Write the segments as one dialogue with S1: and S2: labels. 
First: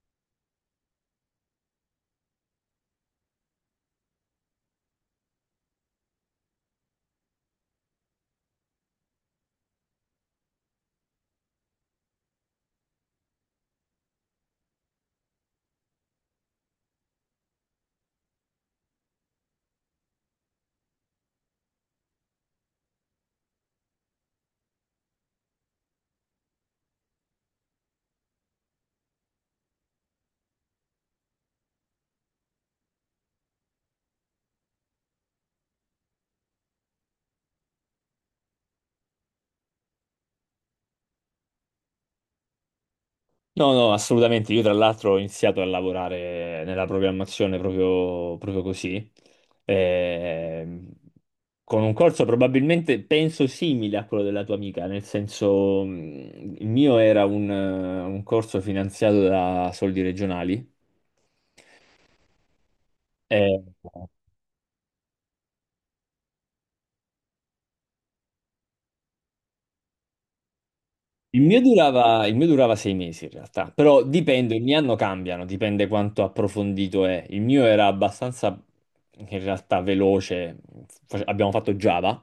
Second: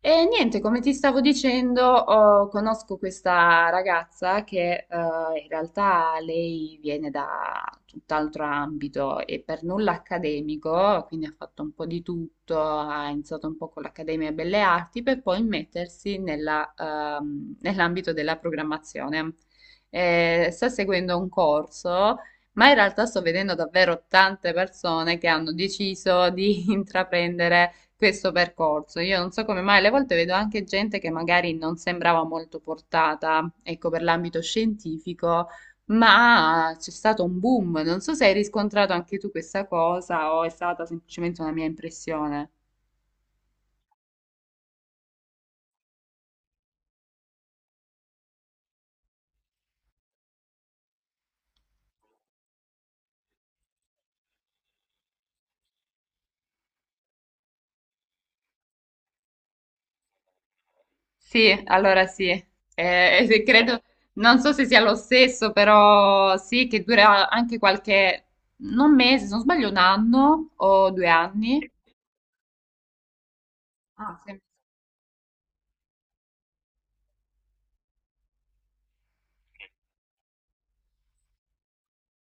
S1: E niente, come ti stavo dicendo, conosco questa ragazza che in realtà lei viene da tutt'altro ambito e per nulla accademico, quindi ha fatto un po' di tutto, ha iniziato un po' con l'Accademia Belle Arti per poi mettersi nell'ambito della programmazione. Sta seguendo un corso. Ma in realtà sto vedendo davvero tante persone che hanno deciso di intraprendere questo percorso. Io non so come mai, alle volte vedo anche gente che magari non sembrava molto portata, ecco, per l'ambito scientifico, ma c'è stato un boom. Non so se hai riscontrato anche tu questa cosa o è stata semplicemente una mia impressione.
S2: No, no, assolutamente. Io tra l'altro ho iniziato a lavorare nella programmazione proprio così. Ehm, con un corso probabilmente, penso, simile a quello della tua amica, nel senso, il mio era un corso finanziato da soldi regionali.
S1: Sì, allora sì, se
S2: Eh,
S1: credo, non so se sia lo stesso, però sì, che dura anche qualche, non mese, se non sbaglio, un anno o due
S2: Il
S1: anni.
S2: mio durava, il mio durava 6 mesi in realtà, però
S1: Ah, sì.
S2: dipende, ogni anno cambiano, dipende quanto approfondito è. Il mio era abbastanza in realtà veloce. Abbiamo fatto Java,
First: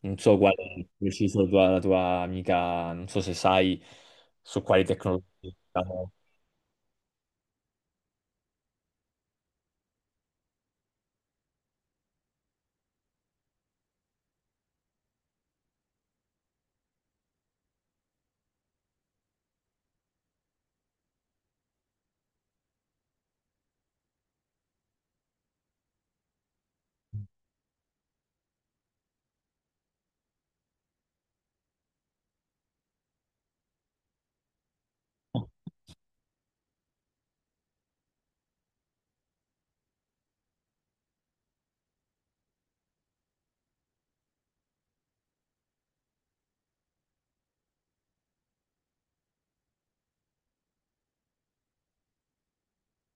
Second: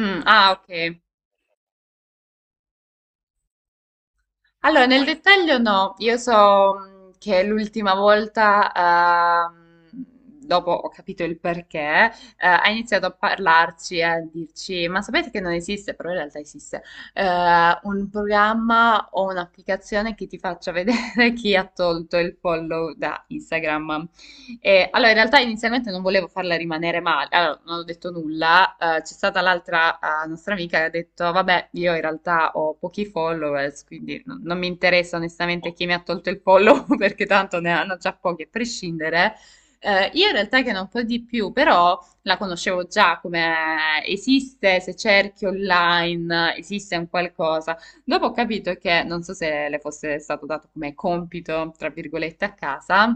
S2: non so
S1: ah,
S2: quale è
S1: ok.
S2: preciso la tua amica, non so se sai su quali
S1: Allora, nel
S2: tecnologie
S1: dettaglio no,
S2: diciamo,
S1: io so che l'ultima volta, dopo ho capito il perché, ha iniziato a parlarci e a dirci, ma sapete che non esiste, però in realtà esiste, eh, un programma o un'applicazione che ti faccia vedere chi ha tolto il follow da Instagram. Allora, in realtà inizialmente non volevo farla rimanere male, allora, non ho detto nulla. C'è stata l'altra nostra amica che ha detto: Vabbè, io in realtà ho pochi followers, quindi non mi interessa onestamente chi mi ha tolto il follow perché tanto ne hanno già pochi a prescindere. Io in realtà che non po' di più, però la conoscevo già come esiste, se cerchi online esiste un qualcosa. Dopo ho capito che, non so se le fosse stato dato come compito, tra virgolette, a casa,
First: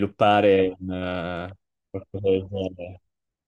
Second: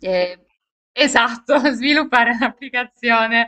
S1: eh,
S2: un,
S1: esatto,
S2: qualcosa
S1: sviluppare
S2: del genere.
S1: un'applicazione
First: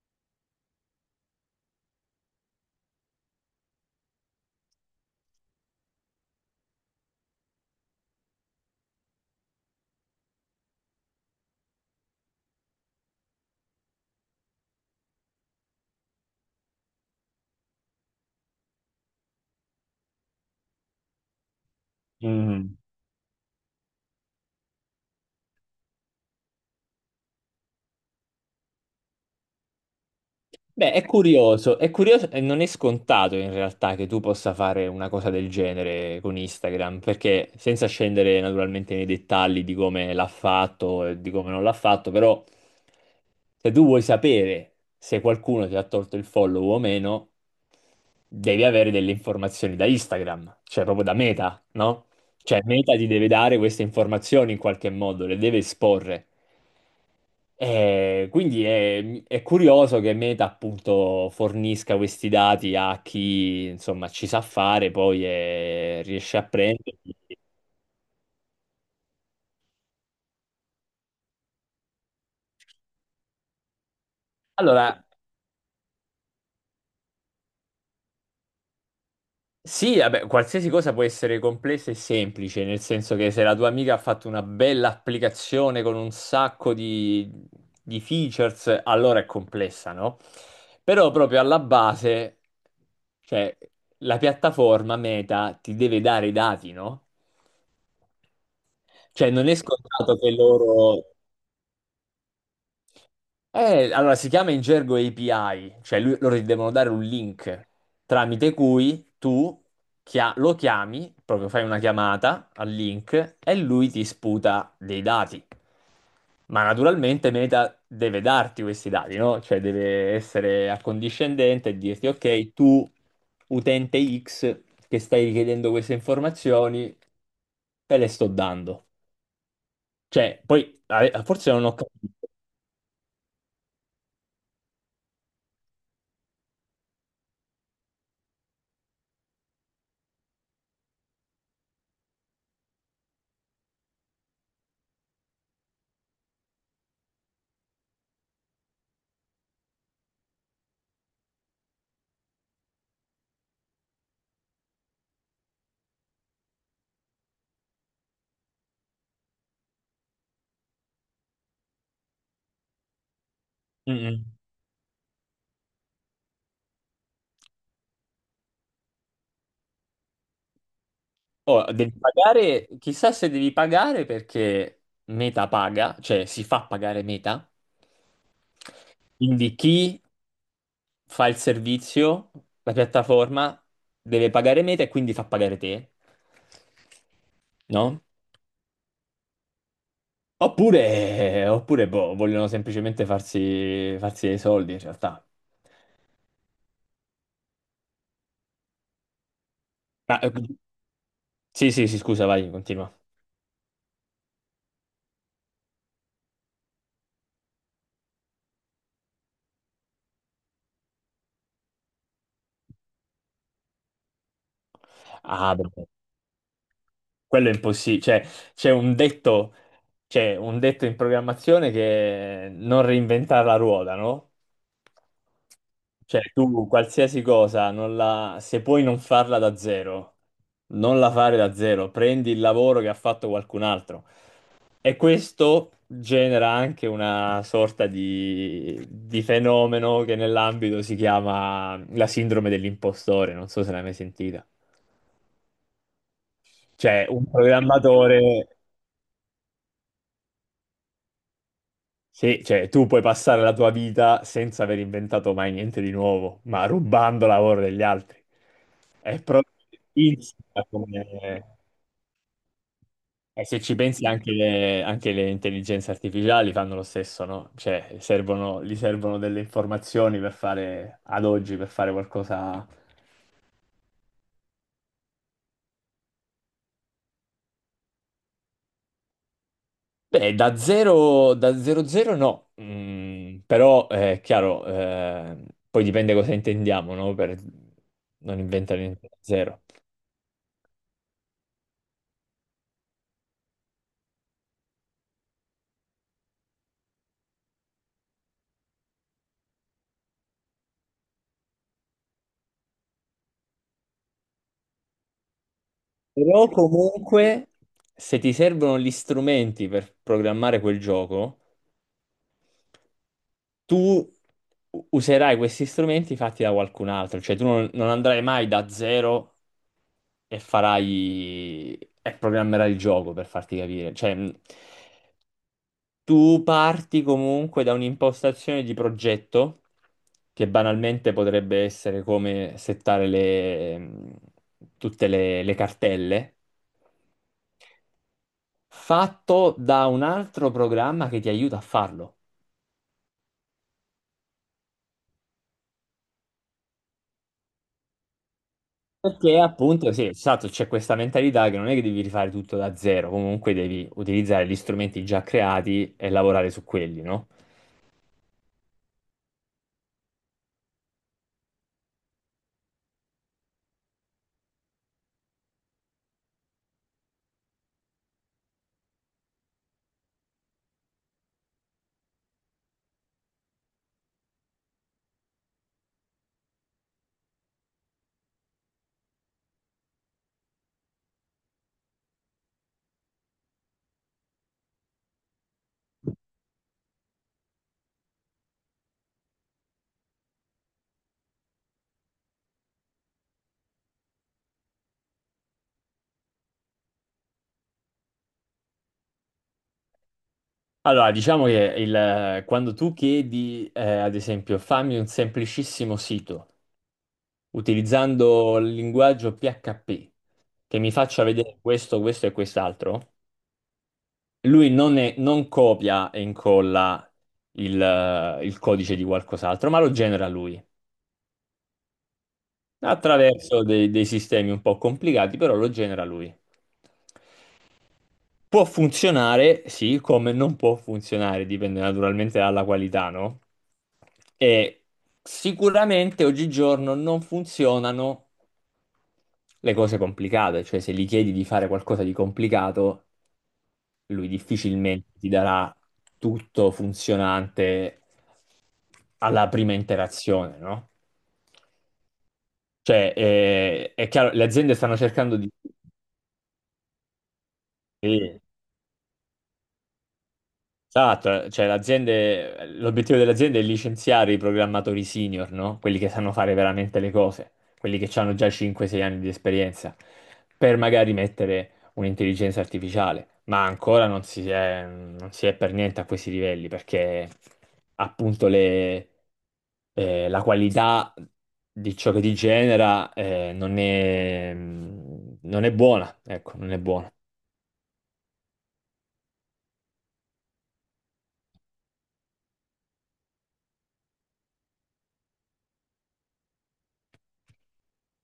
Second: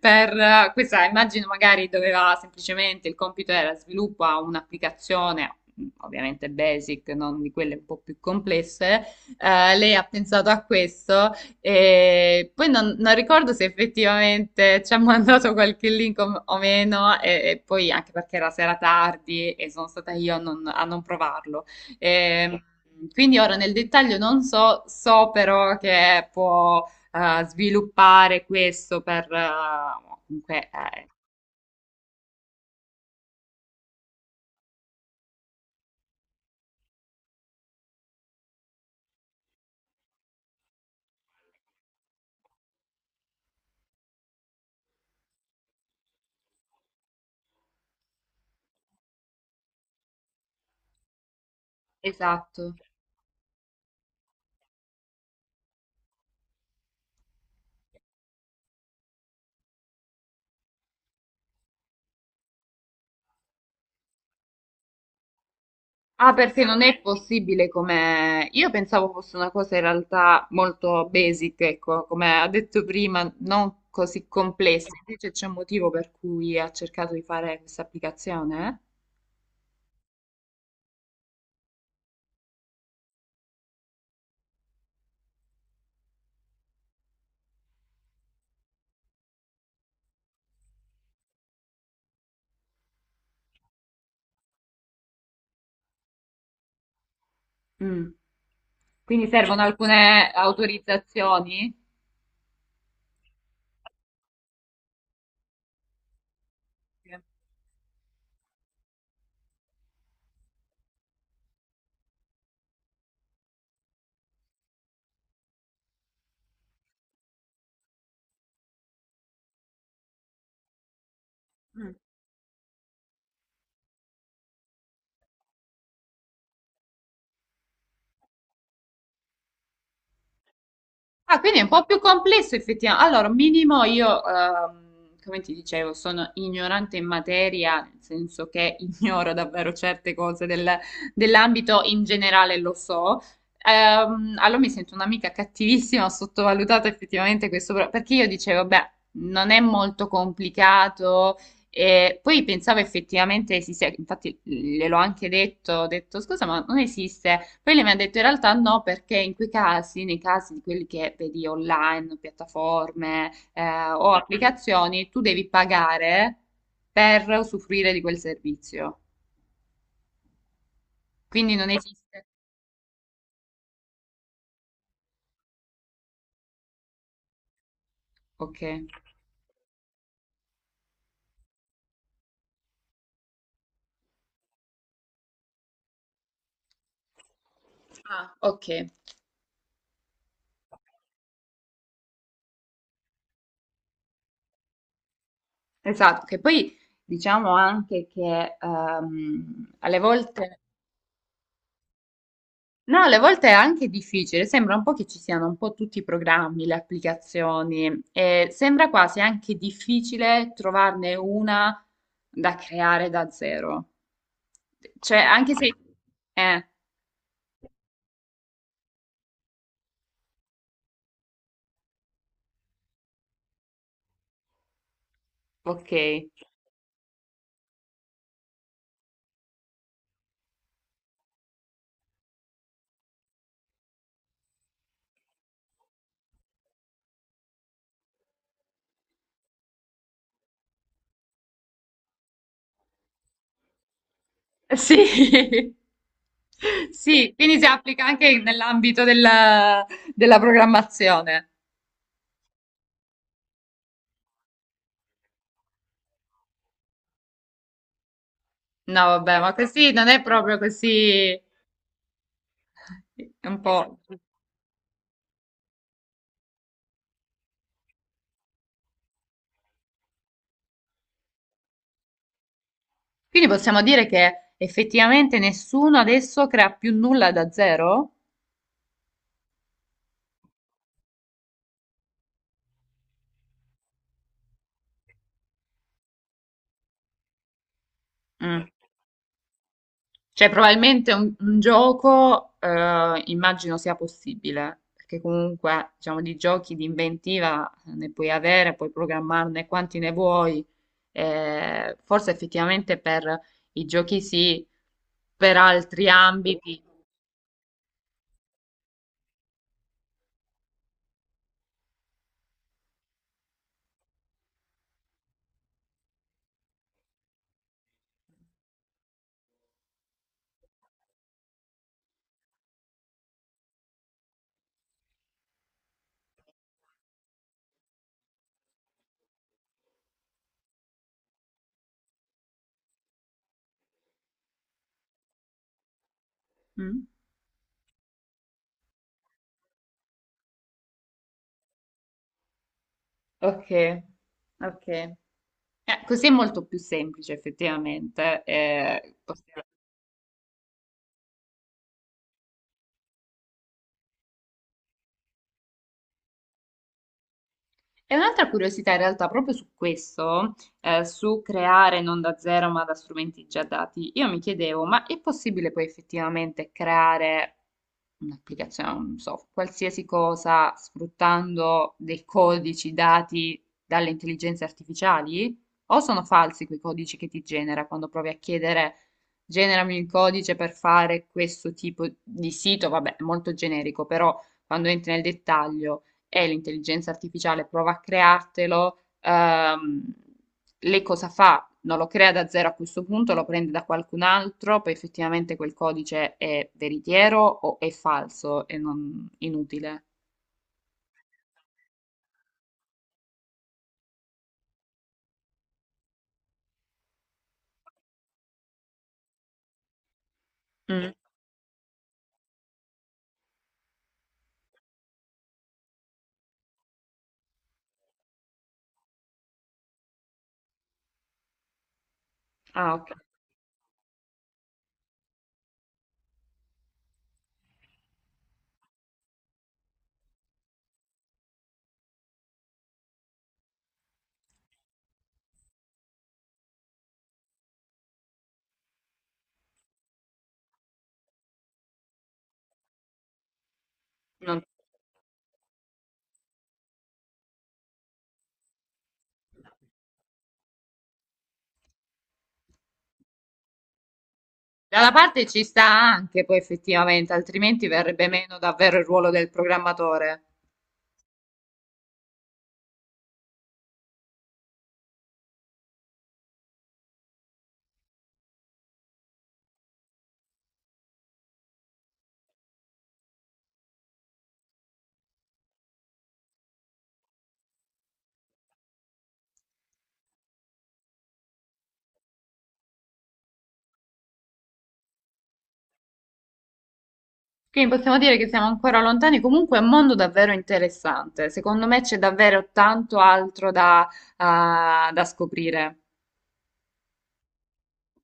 S1: per questa, immagino magari doveva semplicemente, il compito era sviluppa un'applicazione, ovviamente basic, non di quelle un po' più complesse, lei ha pensato a questo e poi non ricordo se effettivamente ci ha mandato qualche link o meno, e poi anche perché era sera tardi e sono stata io a non provarlo. Ehm,
S2: Mm.
S1: quindi ora nel dettaglio non so, so però che può sviluppare questo per... comunque,
S2: Beh, è curioso e non è scontato in realtà che tu possa fare una cosa del genere con Instagram, perché senza scendere naturalmente nei dettagli di come l'ha fatto e di come non l'ha fatto, però se tu vuoi sapere se qualcuno ti ha tolto il follow o meno, devi avere delle informazioni da Instagram, cioè proprio da Meta, no? Cioè
S1: esatto.
S2: Meta ti deve dare queste informazioni in qualche modo, le deve esporre. Quindi è curioso che Meta appunto fornisca questi dati a chi insomma ci sa fare poi e
S1: Ah,
S2: riesce a
S1: perché non è
S2: prenderli.
S1: possibile come... Io pensavo fosse una cosa in realtà molto basic, ecco, come ha detto prima, non così complessa.
S2: Allora,
S1: Invece c'è un motivo per cui ha cercato di fare questa applicazione?
S2: sì, vabbè, qualsiasi cosa può essere complessa e semplice, nel senso che se la tua amica ha fatto una bella applicazione con un sacco di features, allora è complessa, no? Però proprio alla base, cioè, la piattaforma Meta ti deve dare i dati, no?
S1: Eh? Mm. Quindi
S2: Cioè, non è
S1: servono
S2: scontato
S1: alcune
S2: che loro...
S1: autorizzazioni?
S2: Allora, si chiama in gergo API, cioè loro ti devono dare un link tramite cui tu lo chiami, proprio fai una chiamata al link e lui ti sputa dei dati. Ma naturalmente Meta deve darti questi dati, no? Cioè deve essere accondiscendente e
S1: Sì.
S2: dirti, ok, tu utente X che stai richiedendo queste informazioni, te le sto dando. Cioè, poi
S1: Ah,
S2: forse
S1: quindi è
S2: non
S1: un
S2: ho
S1: po' più
S2: capito.
S1: complesso effettivamente. Allora, minimo io, come ti dicevo, sono ignorante in materia, nel senso che ignoro davvero certe cose dell'ambito in generale, lo so. Allora mi sento un'amica cattivissima, ho sottovalutato effettivamente questo, perché io dicevo, beh, non è molto complicato, e poi pensavo effettivamente esiste, infatti gliel'ho anche detto, ho detto scusa, ma non esiste. Poi lei mi ha detto in realtà no, perché in quei casi, nei casi di quelli che vedi online, piattaforme o
S2: Mm-mm.
S1: applicazioni, tu devi pagare per usufruire di quel servizio. Quindi non
S2: Oh, devi
S1: esiste.
S2: pagare, chissà se devi pagare perché Meta paga, cioè si fa pagare Meta.
S1: Ok.
S2: Quindi chi fa il servizio, la piattaforma, deve pagare Meta e quindi fa pagare te, no?
S1: Ah, ok,
S2: Oppure, oppure boh, vogliono semplicemente farsi dei soldi in realtà.
S1: esatto, che poi diciamo anche che alle
S2: Ma, eh,
S1: volte
S2: sì, sì, sì, scusa, vai, continua.
S1: no, alle volte è anche difficile, sembra un po' che ci siano un po' tutti i programmi, le applicazioni e sembra quasi anche difficile trovarne una da creare da zero. Cioè, anche
S2: Ah,
S1: se...
S2: beh.
S1: Eh,
S2: Quello è impossibile, cioè c'è un detto, c'è un detto in programmazione che è non reinventare la ruota, no?
S1: ok.
S2: Cioè tu qualsiasi cosa, non la- se puoi non farla da zero, non la fare da zero, prendi il lavoro che ha fatto qualcun altro. E questo genera anche una sorta di fenomeno che nell'ambito si chiama la sindrome dell'impostore, non so se l'hai mai sentita.
S1: Sì.
S2: Cioè un
S1: Sì, quindi si applica anche
S2: programmatore...
S1: nell'ambito della programmazione.
S2: Sì, cioè tu puoi passare la tua vita senza aver inventato mai niente di nuovo, ma rubando lavoro degli altri.
S1: No,
S2: È
S1: vabbè,
S2: proprio
S1: ma così non è proprio
S2: insita
S1: così, è
S2: come... E
S1: un
S2: se ci
S1: po'.
S2: pensi anche le intelligenze artificiali fanno lo stesso, no? Cioè servono, gli servono delle informazioni per fare, ad oggi, per fare qualcosa...
S1: Quindi possiamo dire che effettivamente nessuno adesso crea più nulla da zero?
S2: Beh, da zero zero no, mm, però è chiaro, poi dipende cosa intendiamo, no? Per non
S1: Mm.
S2: inventare niente da zero.
S1: Cioè, probabilmente un gioco, immagino sia possibile, perché comunque, diciamo, di giochi di inventiva ne puoi avere, puoi programmarne quanti ne vuoi. Forse effettivamente per i giochi sì, per altri
S2: Però
S1: ambiti.
S2: comunque, se ti servono gli strumenti per programmare quel gioco, tu userai questi strumenti fatti da qualcun altro, cioè tu non, non andrai mai da zero e farai e programmerai il gioco per farti capire. Cioè, tu parti comunque da un'impostazione di progetto che banalmente potrebbe essere come settare le, tutte le cartelle,
S1: Mm.
S2: fatto da un altro programma che ti aiuta a farlo.
S1: Ok, ok. Così è molto più semplice, effettivamente.
S2: Perché appunto, sì, esatto, c'è questa mentalità che non è che devi rifare tutto da zero, comunque devi utilizzare gli strumenti già creati e lavorare su quelli, no?
S1: E un'altra curiosità in realtà proprio su questo, su creare non da zero ma da strumenti già dati, io mi chiedevo, ma è possibile poi effettivamente creare un'applicazione, non so, qualsiasi cosa sfruttando dei codici dati dalle intelligenze artificiali? O sono falsi quei codici che ti genera quando provi a chiedere, generami il codice per fare questo tipo di sito? Vabbè, molto generico, però quando entri nel dettaglio e l'intelligenza artificiale prova a creartelo, lei cosa fa? Non lo crea da zero a questo punto, lo prende da qualcun altro, poi effettivamente quel codice è veritiero o è falso e non inutile.
S2: Allora, diciamo che quando tu chiedi, ad esempio, fammi un semplicissimo sito utilizzando il linguaggio PHP che mi
S1: Mm.
S2: faccia vedere questo, questo e quest'altro, lui non, non copia e incolla il codice di qualcos'altro, ma lo genera lui,
S1: Ah, ok.
S2: attraverso dei, dei sistemi un po' complicati, però lo genera lui. Può funzionare, sì, come non può funzionare, dipende naturalmente dalla qualità, no? E sicuramente oggigiorno non funzionano le cose complicate, cioè se gli chiedi di fare qualcosa di complicato, lui
S1: Non-
S2: difficilmente ti darà tutto funzionante alla prima interazione, no? Cioè, è chiaro, le aziende stanno
S1: Dalla
S2: cercando
S1: parte
S2: di...
S1: ci sta anche poi effettivamente, altrimenti verrebbe meno davvero il ruolo del programmatore.
S2: Esatto, cioè l'azienda, l'obiettivo dell'azienda è licenziare i programmatori senior, no? Quelli che sanno fare veramente le cose, quelli che hanno già 5-6 anni di esperienza, per magari mettere un'intelligenza artificiale, ma ancora non si è, non si è per niente a questi livelli, perché appunto le, la qualità di ciò che ti genera, non è, non è buona, ecco, non è buona.
S1: Quindi possiamo dire che siamo ancora lontani, comunque è un mondo davvero interessante. Secondo me c'è davvero tanto altro da da scoprire.